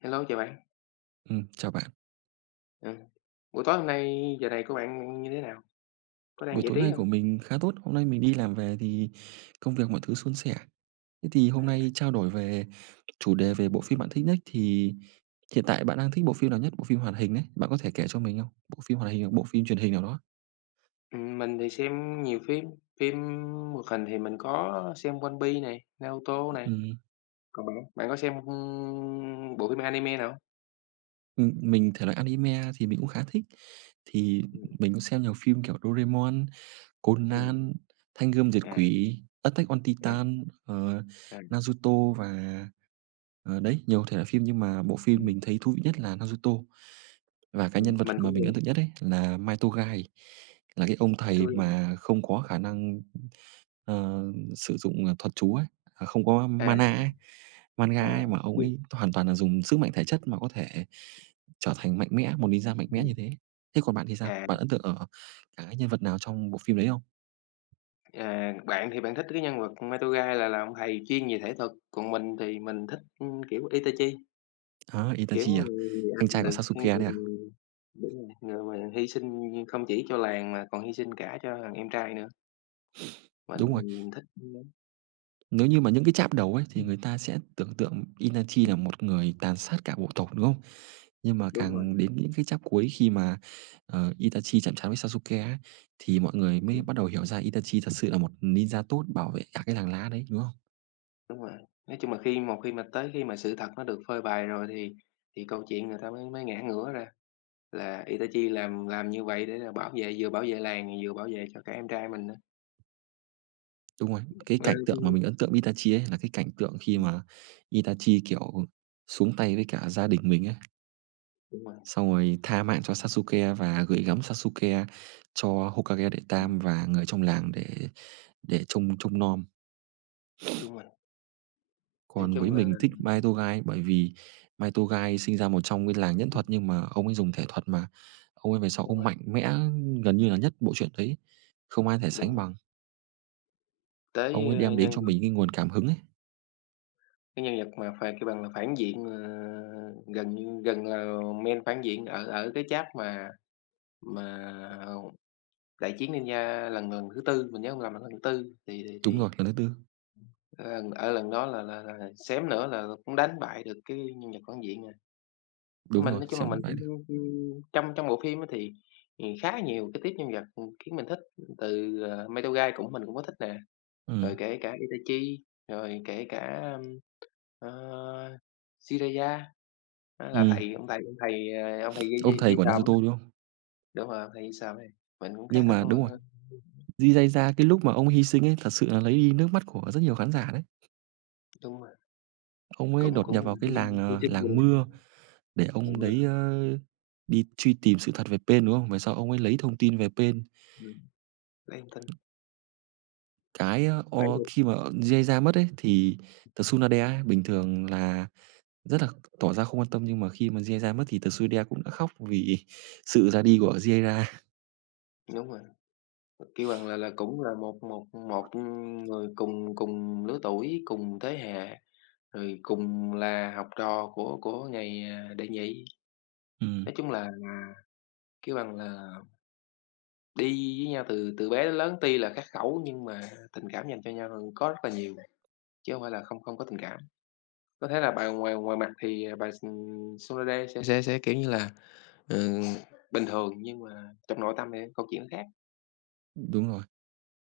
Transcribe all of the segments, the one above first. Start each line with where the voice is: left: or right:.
left: Hello, chào bạn.
right: Chào bạn.
left: Ừm, buổi tối hôm nay giờ này của bạn như thế nào? Có đang
right: Buổi
left: giải
right: tối
left: trí
right: nay
left: không?
right: của mình khá tốt. Hôm nay mình đi làm về thì công việc mọi thứ suôn sẻ. Thế thì hôm
left: À,
right: nay trao đổi về chủ đề về bộ phim bạn thích nhất thì hiện tại bạn đang thích bộ phim nào nhất? Bộ phim hoạt hình đấy, bạn có thể kể cho mình không? Bộ phim hoạt hình hoặc bộ phim truyền hình nào đó?
left: mình thì xem nhiều phim phim hoạt hình thì mình có xem One Piece này, Naruto này,
right: Ừm,
left: còn bạn? Bạn có xem, bộ phim anime nào không?
right: mình thể loại anime thì mình cũng khá thích, thì
left: Ừm,
right: mình cũng xem nhiều phim kiểu Doraemon,
left: ừm,
right: Conan, Thanh Gươm Diệt
left: à,
right: Quỷ, Attack on
left: à,
right: Titan,
left: à,
right: Naruto và, đấy, nhiều thể loại phim nhưng mà bộ phim
left: ừm,
right: mình thấy thú vị nhất là Naruto. Và cái nhân vật
left: mình
right: mà
left: cũng
right: mình
left: vậy.
right: ấn tượng nhất ấy là Mai Togai, là cái ông thầy
left: Midoriya.
right: mà không có khả năng, ờ, sử dụng, thuật chú ấy, à, không có
left: À,
right: mana ấy, manga
left: à,
right: ấy, mà ông
left: ừm,
right: ấy hoàn toàn là dùng sức mạnh thể chất mà có thể trở thành mạnh mẽ, một ninja mạnh mẽ như thế. Thế còn bạn thì sao?
left: à,
right: Bạn ấn tượng ở cái nhân vật nào trong bộ phim đấy không?
left: bạn thì bạn thích cái nhân vật Midoriya là ông thầy chuyên về thể thuật, còn mình thì mình thích, kiểu, Itachi.
right: Đó,
left: Kiểu,
right: Itachi à?
left: người anh
right: Anh trai
left: là
right: của
left: cái
right: Sasuke đấy à?
left: người, đúng rồi, người mà hy sinh không chỉ cho làng mà còn hy sinh cả cho thằng em trai nữa,
right: Đúng rồi,
left: mình thích lắm.
right: nếu như mà những cái chapter đầu ấy thì
left: Ừm.
right: người ta sẽ tưởng tượng Itachi
left: Ừm.
right: là một người tàn sát cả bộ tộc, đúng không? Nhưng mà
left: Đúng rồi.
right: càng đến những cái chap cuối khi mà, Itachi chạm trán với Sasuke á, thì mọi người mới
left: Ừm,
right: bắt đầu hiểu ra Itachi thật sự là một ninja tốt bảo vệ cả cái làng lá đấy, đúng không?
left: đúng rồi. Nói chung là khi một khi mà tới khi mà sự thật nó được phơi bày rồi thì câu chuyện người ta mới mới ngã ngửa ra, là Itachi làm như vậy để là bảo vệ, vừa bảo vệ làng, vừa bảo vệ cho cả em trai mình nữa.
right: Đúng rồi, cái
left: Ờ,
right: cảnh tượng mà mình ấn tượng với Itachi ấy là cái cảnh tượng khi
left: ừm,
right: mà Itachi, kiểu, xuống tay với cả gia đình mình ấy.
left: đúng rồi,
right: Xong rồi tha mạng cho Sasuke và gửi gắm Sasuke cho Hokage đệ
left: ừm,
right: tam và người trong làng để trông trông nom.
left: đúng rồi, nói
right: Còn với
left: chung là
right: mình thích Mai Maitogai bởi vì Mai Maitogai sinh ra một trong cái làng nhẫn
left: ừm,
right: thuật nhưng mà ông ấy dùng thể thuật mà. Ông ấy về sau
left: đúng
right: ông
left: rồi,
right: mạnh mẽ gần như là nhất bộ truyện đấy, không ai thể
left: đúng
right: sánh
left: rồi,
right: bằng. Ông
left: tới,
right: ấy đem đến
left: nhân
right: cho mình cái
left: vật.
right: nguồn cảm hứng ấy.
left: Cái nhân vật mà phải kêu bằng là phản diện, ờ, gần như gần là main phản diện ở ở cái chap mà Đại Chiến Ninja lần lần thứ Tư, mình nhớ hông lầm là lần thứ Tư
right: Đúng
left: thì
right: rồi, lần thứ tư.
left: lần ở lần đó là xém nữa là cũng đánh bại được cái nhân vật phản diện à.
right: Đúng
left: Mình
right: rồi,
left: nói chung là
right: xem
left: mình
right: lại vậy được.
left: cũng, trong trong bộ phim á thì khá nhiều cái tiếp nhân vật, khiến mình thích, từ, Madoka cũng mình cũng có thích nè, rồi
right: Ừm,
left: kể cả Itachi, rồi kể cả, ờ, Jiraiya. Đó là
right: ừm,
left: thầy ông thầy dây
right: ông
left: dây
right: thầy
left: dây
right: của
left: xàm
right: Naruto,
left: á,
right: đúng không?
left: đúng rồi, ông thầy dây xàm ấy, mình cũng khá
right: Nhưng
left: thích
right: mà
left: ông
right: đúng rồi, Jiraiya cái lúc mà ông hy sinh ấy, thật sự là lấy đi nước mắt của rất nhiều khán giả đấy.
left: đúng rồi,
right: Ông ấy
left: cũng
right: đột
left: cũng
right: nhập
left: là
right: vào cái
left: hy
right: làng,
left: hy sinh
right: làng
left: về
right: mưa để
left: mọi
right: ông
left: người,
right: đấy, đi truy tìm sự thật về Pain, đúng không? Về sau ông ấy lấy thông tin về Pain.
left: ừm, lấy thông tin,
right: Cái,
left: lấy
right: o
left: được
right: khi mà Jiraiya mất ấy, thì Tsunade ấy, bình thường là rất là tỏ ra không quan tâm, nhưng mà khi mà Jiraiya mất thì Tsunade cũng đã khóc vì sự ra đi của Jiraiya.
left: đúng rồi, kêu bằng là cũng là một một một, người cùng cùng lứa tuổi, cùng thế hệ, rồi cùng là học trò của ngày, à, đệ nhị.
right: Ừm,
left: Nói chung là, kêu bằng là, đi với nhau từ từ bé đến lớn, tuy là khắc khẩu nhưng mà tình cảm dành cho nhau có rất là nhiều, chứ hông phải là không không có tình cảm. Có thể là bà ngoài ngoài mặt thì, à, bà, Sonoda sẽ, kiểu như là, ừm, bình thường, nhưng mà trong nội tâm thì câu chuyện khác.
right: Đúng rồi,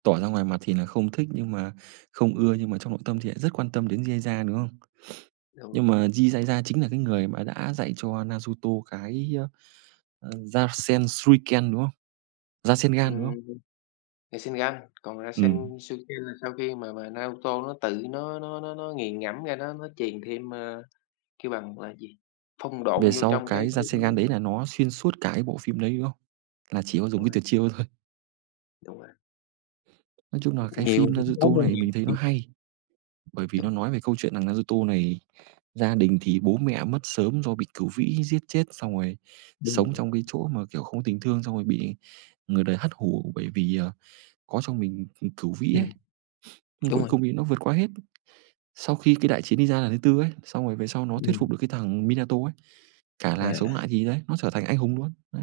right: tỏ ra ngoài mặt thì là không thích nhưng mà không ưa, nhưng mà trong nội tâm thì lại rất quan tâm đến Jiraiya, đúng không?
left: Rồi,
right: Nhưng mà Jiraiya chính là cái người mà đã dạy cho Naruto cái, Rasen Suiken, đúng không? Rasengan, đúng không?
left: ừm, thì Sharingan, còn
right: Ừm,
left: Rasensuken là sau khi mà Naruto nó tự nó nghiền ngẫm ra, nó truyền thêm, kêu bằng là gì, phong độn
right: Về
left: vô
right: sau
left: trong cái
right: cái Rasengan đấy là nó xuyên suốt cả cái bộ phim đấy, đúng không? Là chỉ có
left: đúng
right: dùng cái
left: rồi,
right: tuyệt chiêu thôi.
left: đúng rồi,
right: Nói chung là cái
left: nhiều
right: phim
left: cái,
right: Naruto
left: nhiều
right: này mình thấy nó hay, bởi vì nó nói về câu chuyện rằng Naruto này gia đình thì bố mẹ mất sớm do bị cửu vĩ giết chết, xong rồi
left: nhiều-
right: sống trong cái chỗ mà, kiểu, không tình thương, xong rồi bị người đời hắt hủ bởi vì, có trong mình, cửu vĩ ấy,
left: ừm,
right: nhưng
left: đúng
right: cuối
left: rồi,
right: cùng thì nó vượt qua hết. Sau khi cái đại chiến Ninja lần thứ tư ấy, xong rồi về sau nó thuyết
left: ừm,
right: phục được cái thằng Minato ấy. Cả làng sống
left: à.
right: lại thì đấy, nó trở thành anh hùng luôn, đấy.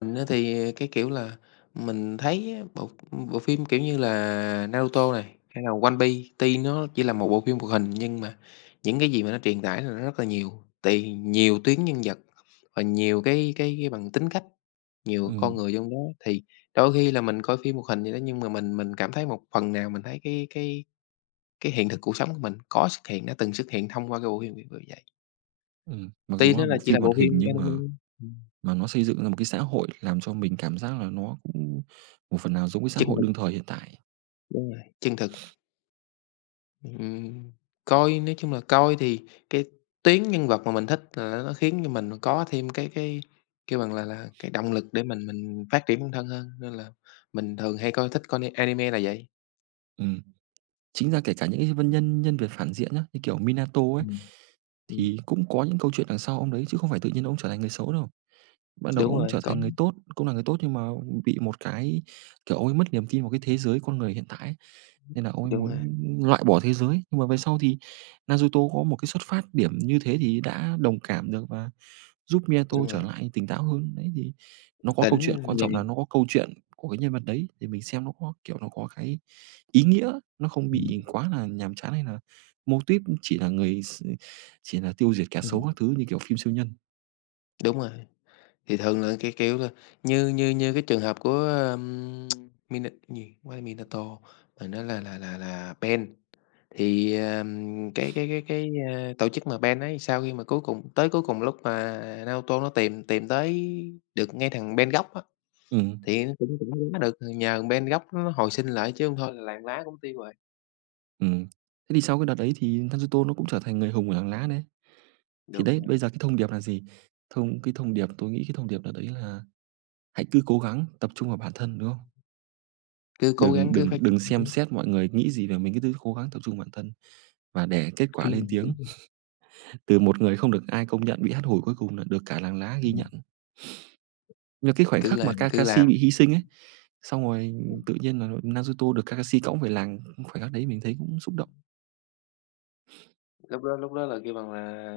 left: Mình á thì, cái kiểu là, mình thấy á bộ bộ phim, kiểu như là, Naruto này, hay là One Piece, tuy nó chỉ là một bộ phim hoạt hình nhưng mà những cái gì mà nó truyền tải là nó rất là nhiều, thì nhiều tuyến nhân vật và nhiều cái bằng tính cách, nhiều con
right: Ừm,
left: người trong đó. Thì đôi khi là mình coi phim hoạt hình vậy đó nhưng mà mình cảm thấy một phần nào mình thấy cái hiện thực cuộc sống của mình có xuất hiện, đã từng xuất hiện thông qua cái bộ phim, kiểu, kiểu vậy.
right: Mặc dù
left: Tuy
right: nó
left: nó
right: là
left: là
right: bộ
left: chỉ là
right: phim
left: bộ
right: hoạt hình
left: phim
right: nhưng
left: anime,
right: mà
left: ừm,
right: mà nó xây dựng ra một cái xã hội làm cho mình cảm giác là nó cũng một phần nào giống cái xã
left: chân
right: hội
left: thực,
right: đương thời hiện tại.
left: đúng rồi, chân thực. Ừm, coi nói chung là coi thì cái tuyến nhân vật mà mình thích là nó khiến cho mình có thêm cái, kêu bằng là, cái động lực để mình phát triển bản thân hơn, nên là mình thường hay coi thích coi anime là vậy.
right: Ừm, Chính ra kể cả những cái vân nhân nhân vật phản diện nhá, như kiểu Minato ấy,
left: Ừm. Ừm,
right: thì cũng có những câu chuyện đằng sau ông đấy chứ không phải tự nhiên ông trở thành người xấu đâu. Ban đầu
left: đúng
right: ông trở
left: rồi, có
right: thành người tốt, cũng là người tốt nhưng mà bị một cái, kiểu, ông ấy mất niềm tin vào cái thế giới con người hiện tại ấy. Nên là ông ấy
left: đúng
right: muốn
left: rồi,
right: loại bỏ thế giới, nhưng mà về sau thì Naruto có một cái xuất phát điểm như thế thì đã đồng cảm được và giúp Minato
left: đúng rồi,
right: trở lại tỉnh táo hơn. Đấy, thì nó có câu
left: tỉnh
right: chuyện, quan
left: nhìn.
right: trọng là nó có câu chuyện của cái nhân vật đấy thì mình xem nó có, kiểu, nó có cái ý nghĩa, nó không bị
left: Ừm.
right: quá là nhàm chán hay là mô típ chỉ là người s chỉ là tiêu diệt kẻ xấu
left: Ừm.
right: các thứ như kiểu phim siêu nhân.
left: Đúng rồi, thì thường là, cái kiểu là, như như như cái trường hợp của, ờm, Mina gì, hông phải là Minato, mà nó là là Ben. Thì, tổ chức mà band ấy, sau khi mà cuối cùng tới cuối cùng lúc mà Naruto nó tìm tìm tới được ngay thằng band gốc á,
right: Ừ.
left: thì nó cũng cũng quá được, nhờ band gốc nó hồi sinh lại chứ không thôi là làng lá cũng tiêu rồi.
right: Ừm. Thế thì sau cái đợt đấy thì Naruto nó cũng trở thành người hùng của làng lá đấy. Thì
left: Đúng
right: đấy,
left: rồi,
right: bây giờ cái thông điệp là gì? Thông cái thông điệp tôi nghĩ cái thông điệp đợt đấy là hãy cứ cố gắng tập trung vào bản thân, đúng không?
left: cứ cố
right: Đừng
left: gắng cứ
right: đừng
left: phát
right: đừng
left: triển
right: xem xét mọi người nghĩ gì về mình, cứ cứ cố gắng tập trung vào bản thân và để kết
left: cứ
right: quả lên tiếng. Từ một người không được ai công nhận, bị hắt hủi, cuối cùng là được cả làng lá ghi nhận. Nhưng cái khoảnh
left: cứ
right: khắc mà
left: làm cứ làm cứ
right: Kakashi bị
left: làm.
right: hy sinh ấy, xong rồi
left: Ừm,
right: tự nhiên là Naruto được Kakashi cõng về làng, khoảnh khắc đấy mình thấy cũng xúc động.
left: lúc đó là kêu bằng là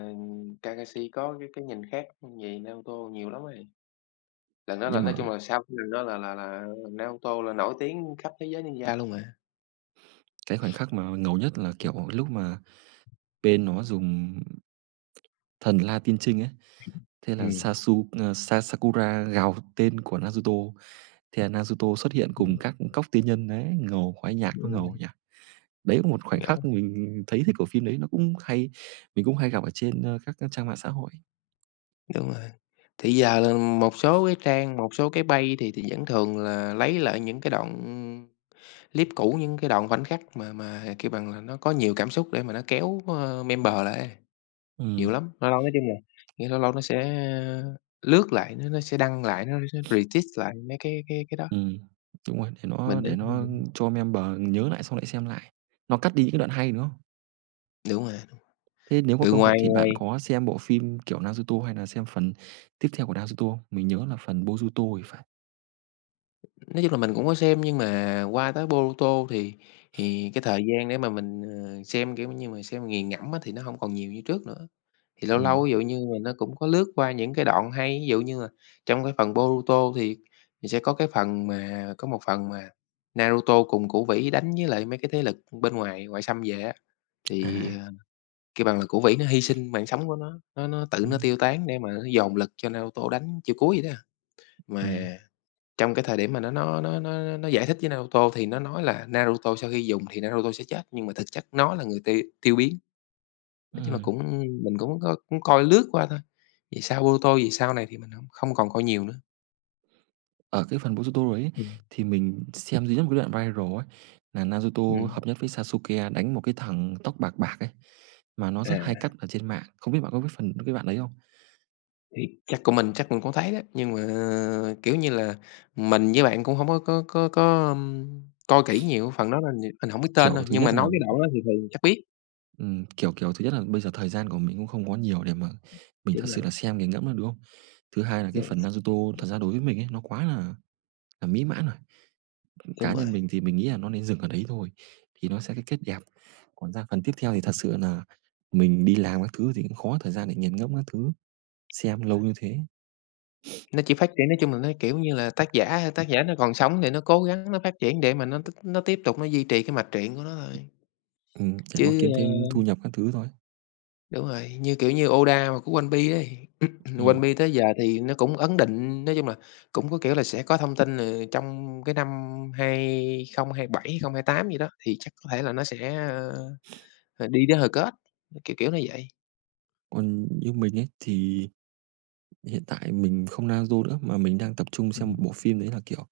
left: Kakashi có cái nhìn khác về Naruto nhiều lắm rồi. Lần đó là
right: Nhưng mà
left: nói chung là sau cái lần đó là Naruto là nổi tiếng khắp thế giới ninja luôn mà.
right: cái khoảnh khắc mà ngầu nhất là, kiểu, lúc mà bên nó dùng thần La Tiên trinh ấy, thế là Sasu ờ, Sa Sakura gào tên của Naruto. Thì là Naruto xuất hiện cùng các cóc tiên nhân đấy, ngầu, khoái nhạc nó ngầu nhỉ. Đấy là một khoảnh
left: Ừm.
right: khắc mình thấy thích của phim đấy, nó cũng hay mình cũng hay gặp ở trên, các trang mạng xã hội.
left: Đúng rồi. Thì giờ là một số cái trang, một số cái bay thì vẫn thường là lấy lại những cái đoạn clip cũ, những cái đoạn khoảnh khắc mà, kêu bằng là, nó có nhiều cảm xúc để mà nó kéo, member lại, nhiều
right: Ừm,
left: lắm. Lâu lâu nói chung là, kiểu, lâu lâu nó sẽ ờ, lướt lại, nó sẽ đăng lại, nó sẽ retweet lại mấy cái đó.
right: ừm, Đúng rồi, để nó
left: Mình thấy
right: để nó cho member nhớ lại xong lại xem lại. Nó cắt đi những cái đoạn hay, đúng không?
left: đúng rồi.
right: Thế nếu có
left: Ừ,
right: cơ hội
left: ngoài
right: thì bạn
left: ngoài
right: có xem bộ phim kiểu Naruto hay là xem phần tiếp theo của Naruto không? Mình nhớ là phần Boruto thì phải.
left: nói chung là mình cũng có xem nhưng mà qua tới Boruto thì cái thời gian để mà mình, xem, kiểu như mà, xem nghiền ngẫm á thì nó hông còn nhiều như trước nữa. Thì lâu
right: Ừm,
left: lâu ví dụ như mình nó cũng có lướt qua những cái đoạn hay, ví dụ như là trong cái phần Boruto thì sẽ có cái phần mà có một phần mà Naruto cùng Cửu Vĩ đánh với lại mấy cái thế lực bên ngoài ngoại xâm về á,
right: à,
left: thì, kêu bằng là Cửu Vĩ nó hy sinh mạng sống của nó, nó tự nó
right: ừm,
left: tiêu tán để mà nó dồn lực cho Naruto đánh chiêu cuối vậy đó.
right: ừm,
left: Mà trong cái thời điểm mà nó giải thích với Naruto thì nó nói là Naruto sau khi dùng thì Naruto sẽ chết, nhưng mà thực chất nó là người tiêu tiêu biến. Nói chung là
right: ừm.
left: cũng mình cũng có cũng coi lướt qua thôi, vì sao ô tô vì sau này thì mình hông không còn coi nhiều nữa.
right: Ở cái phần Boruto đấy ấy,
left: Ừm.
right: thì mình xem duy nhất một cái đoạn viral ấy, là Naruto
left: Ừm.
right: hợp nhất với Sasuke đánh một cái thằng tóc bạc bạc ấy, mà nó rất hay
left: À.
right: cắt ở trên mạng. Không biết bạn có biết phần cái bạn đấy không?
left: Thì chắc của mình chắc mình cũng thấy đó, nhưng mà, kiểu như là, mình với bạn cũng hổng có, coi kỹ nhiều, phần đó là nh mình hổng biết tên
right: Kiểu,
left: thôi,
right: thứ
left: nhưng mà
right: nhất
left: nói
right: là,
left: cái đoạn đó thì thường chắc biết.
right: kiểu, thứ nhất là bây giờ thời gian của mình cũng không có nhiều để mà mình thật
left: Đúng
right: sự
left: rồi,
right: là xem nghiền ngẫm được, đúng không? Thứ hai là cái
left: đúng,
right: phần Naruto thật ra đối với mình ấy, nó quá là mỹ mãn rồi.
left: đúng
right: Cá
left: rồi.
right: nhân mình thì mình nghĩ là nó nên dừng ở đấy thôi, thì nó sẽ cái kết đẹp. Còn ra phần tiếp theo thì thật sự là mình đi làm các thứ thì cũng khó thời gian để nghiền ngẫm các thứ. Xem lâu như thế,
left: Nó chỉ phát triển nói chung là nó, kiểu như là, tác giả nó còn sống thì nó cố gắng nó phát triển để mà nó t nó tiếp tục nó duy trì cái mạch truyện của nó thôi,
right: để nó
left: chứ,
right: kiếm thêm
left: ơ.
right: thu nhập các thứ thôi.
left: Đúng rồi, như, kiểu như, Oda mà của One Piece đấy One
right: Ừm,
left: Piece tới giờ thì nó cũng ấn định, nói chung là cũng có, kiểu là, sẽ có thông tin, là trong cái năm hai không hai bảy, hai không không bảy hai tám gì đó, thì chắc có thể là nó sẽ, ờ, đi đến hồi kết, kiểu, kiểu như vậy.
right: Còn như mình ấy thì hiện tại mình không Naruto nữa, mà mình đang tập trung xem một
left: Ừm,
right: bộ phim đấy là, kiểu,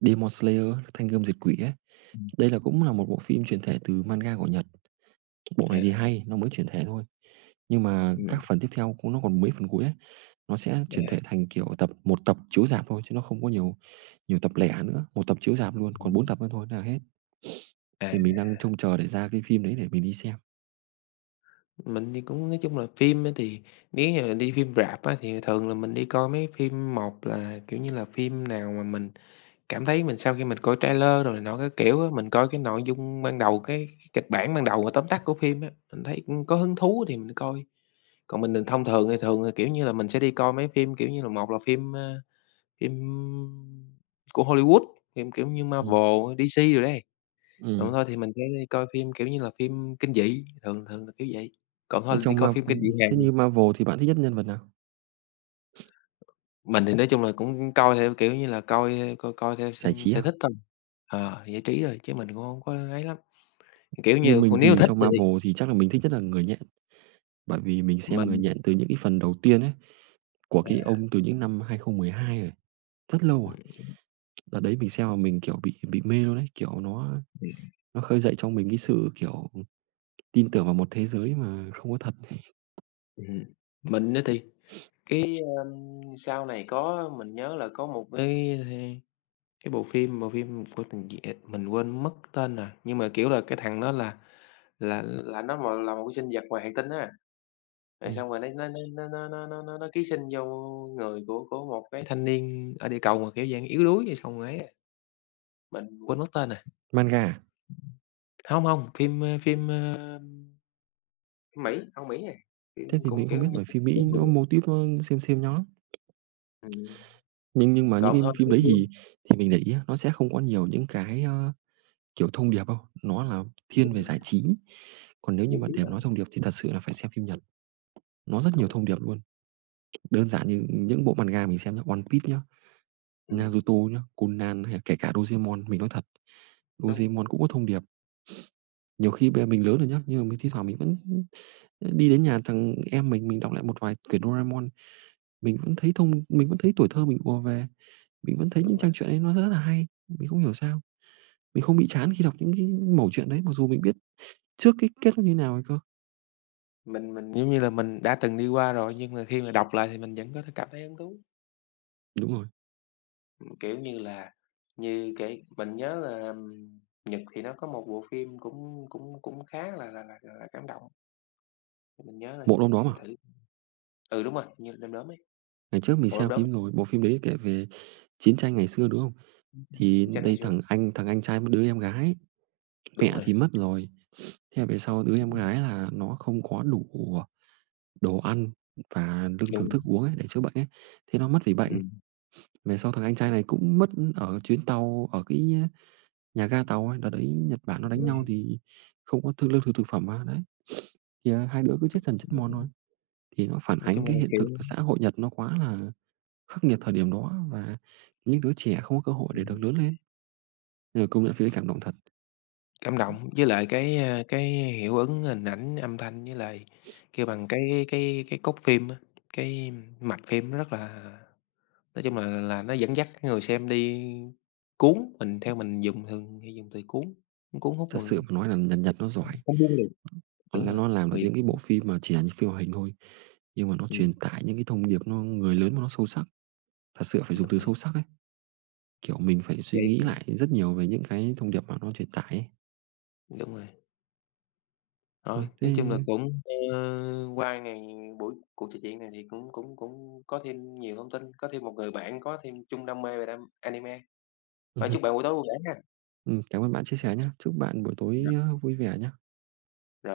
right: Demon Slayer Thanh Gươm Diệt Quỷ ấy.
left: ừm.
right: Đây là cũng là một bộ phim chuyển thể từ manga của Nhật. Bộ này
left: À,
right: thì hay, nó mới chuyển thể thôi, nhưng mà
left: ừm,
right: các phần tiếp theo cũng nó còn mấy phần cuối ấy, nó sẽ chuyển
left: à,
right: thể thành, kiểu, tập một tập chiếu rạp thôi chứ nó không có nhiều nhiều tập lẻ nữa, một tập chiếu rạp luôn, còn 4 tập nữa thôi là hết.
left: à,
right: Thì mình đang trông chờ để ra cái phim đấy để mình đi xem.
left: mình thì cũng nói chung là phim á thì nếu như đi phim rạp á thì thường là mình đi coi mấy phim một là, kiểu như là, phim nào mà mình cảm thấy mình sau khi mình coi trailer rồi này cái kiểu á, mình coi cái nội dung ban đầu, cái kịch bản ban đầu và tóm tắt của phim á, mình thấy, có hứng thú thì mình coi. Còn mình thông thường thì thường là, kiểu như là, mình sẽ đi coi mấy phim, kiểu như là, một là phim, phim của Hollywood, phim, kiểu như,
right: Ừm,
left: Marvel, DC rồi đấy. Còn
right: ừm.
left: thôi thì mình sẽ đi coi phim, kiểu như là, phim kinh dị, thường thường là kiểu vậy. Còn thôi
right: Thế
left: là đi
right: trong
left: coi
right: Ma
left: phim kinh dị Hàn
right: thế
left: thì
right: như Marvel thì bạn thích nhất nhân vật nào?
left: mình thì nói chung là cũng coi theo, kiểu như là, coi, coi coi theo s
right: Giải trí
left: sở
right: à?
left: thích thôi, ờ, giải trí thôi chứ mình cũng hông có ấy lắm. Kiểu
right: Như
left: như,
right: mình
left: nếu
right: thì
left: thích
right: trong
left: thì
right: Marvel thì chắc là mình thích nhất là Người Nhện, bởi vì mình xem Người
left: mình
right: Nhện từ những cái phần đầu tiên ấy, của cái
left: à,
right: ông từ những năm 2012 rồi, rất lâu rồi.
left: ừm,
right: Đợt đấy mình xem mà mình, kiểu, bị mê luôn đấy kiểu,
left: ừm.
right: nó khơi dậy trong mình cái sự, kiểu, tin tưởng vào một thế giới mà không có thật.
left: Mình á thì cái, sau này có mình nhớ là có một cái bộ phim của thằng gì, à, mình quên mất tên rồi, nhưng mà, kiểu là, cái thằng đó là nó mà là một cái sinh vật ngoài hành tinh á, rồi
right: Ừm.
left: xong rồi nó ký sinh vô người của một cái thanh niên ở địa cầu mà, kiểu, dạng yếu đuối, rồi xong rồi ấy à, mình quên mất tên rồi.
right: Manga à?
left: Hông, hông, phim, Mỹ, Âu Mỹ à, phim
right: Thế thì
left: cũng,
right: mình
left: kiểu
right: không biết
left: như,
right: bởi phim
left: siêu
right: Mỹ
left: hùng
right: nó
left: á.
right: mô típ nó xem nhau lắm,
left: Ừm.
right: nhưng mà những
left: Còn
right: cái
left: hơn là
right: phim
left: bếp
right: đấy
left: nương,
right: thì mình để ý á, nó sẽ không có nhiều những cái, ơ kiểu, thông điệp không? Nó là thiên
left: đúng
right: về giải
left: rồi,
right: trí, còn nếu như
left: giải
right: mà
left: trí
right: để mà
left: lắm,
right: nói thông điệp thì thật sự là phải xem phim Nhật, nó rất nhiều
left: đúng rồi,
right: thông điệp luôn. Đơn giản như những bộ manga mình xem nhá, One Piece nhá,
left: ừm,
right: Naruto nhá, Conan hay là kể cả Doraemon, mình nói thật,
left: đúng,
right: Doraemon cũng có thông điệp. Nhiều khi bây giờ mình lớn rồi nhá, nhưng mà mình thi thoảng mình vẫn, đi đến nhà thằng em mình đọc lại một vài quyển Doraemon, mình vẫn thấy tuổi thơ mình ùa về, mình vẫn thấy những
left: đúng rồi.
right: trang truyện ấy nó rất là hay. Mình không hiểu sao, mình không bị chán khi đọc những cái mẩu chuyện đấy, mặc dù mình biết trước cái kết nó như nào rồi cơ.
left: Mình, giống như là, mình đã từng đi qua rồi, nhưng mà khi mà đọc lại thì mình vẫn có thể cảm thấy hứng thú.
right: Đúng rồi.
left: Kiểu như là, như cái mình nhớ là Nhật thì nó có một bộ phim cũng cũng cũng khá là cảm động, mình nhớ rồi,
right: Bộ Đom Đóm à?
left: xem thử. Ừ, đúng rồi, hình như là Đom Đóm ấy,
right: Ngày trước mình
left: Bộ Đom
right: xem
left: Đóm,
right: phim rồi, bộ phim đấy kể về chiến tranh ngày xưa, đúng không?
left: chiến tranh
right: Thì
left: chiến tranh ngày
right: đây
left: xưa,
right: thằng anh trai với đứa em gái,
left: đúng
right: mẹ
left: rồi,
right: thì mất rồi, thế là về sau đứa em gái là nó không có đủ đồ ăn và lương
left: đúng
right: thực
left: rồi,
right: thức uống ấy, để chữa bệnh ấy, thế nó mất vì bệnh.
left: ừm,
right: Về sau thằng anh trai này cũng mất ở chuyến tàu, ở cái nhà ga tàu ấy, đợt đấy Nhật Bản nó đánh nhau thì không có thương lương thực thực phẩm mà, đấy, thì, à, hai đứa cứ chết dần chết mòn thôi. Thì nó phản
left: nói chung
right: ánh cái
left: là,
right: hiện
left: kiểu
right: thực là xã hội Nhật nó quá là khắc nghiệt thời điểm đó và những đứa trẻ không có cơ hội để được
left: ừm.
right: lớn lên. Nhưng mà công nhận phim ấy cảm động thật,
left: Cảm động, với lại cái, a, cái hiệu ứng hình ảnh, âm thanh với lại kêu bằng cái cốt phim á, cái mạch phim nó rất là nói chung là nó dẫn dắt cái người xem đi cuốn, mình theo mình dùng thường hay dùng từ cuốn, nó cuốn hút
right: thật
left: người,
right: sự mà nói là Nhật Nhật nó giỏi,
left: không buông được,
right: nó
left: đúng
right: là
left: rồi,
right: nó làm được
left: người
right: những cái bộ phim mà chỉ là những phim hoạt hình thôi, nhưng mà nó
left: ừm,
right: truyền tải những cái thông điệp nó người lớn mà nó sâu sắc, thật sự phải dùng
left: đúng
right: từ
left: rồi,
right: sâu sắc ấy, kiểu, mình phải suy
left: vậy
right: nghĩ lại rất nhiều về những cái thông điệp mà nó truyền tải ấy.
left: đúng rồi.
right: Rồi,
left: Thôi,
right: thế
left: nói chung là cũng, qua ngày buổi cuộc trò chuyện này thì cũng cũng cũng có thêm nhiều thông tin, có thêm một người bạn có thêm chung đam mê về đam anime. Và
right: ừm
left: chúc bạn buổi tối vui vẻ ha.
right: cảm ơn bạn chia sẻ nhé. Chúc bạn buổi tối,
left: Rồi.
right: vui vẻ nhé.
left: Rồi.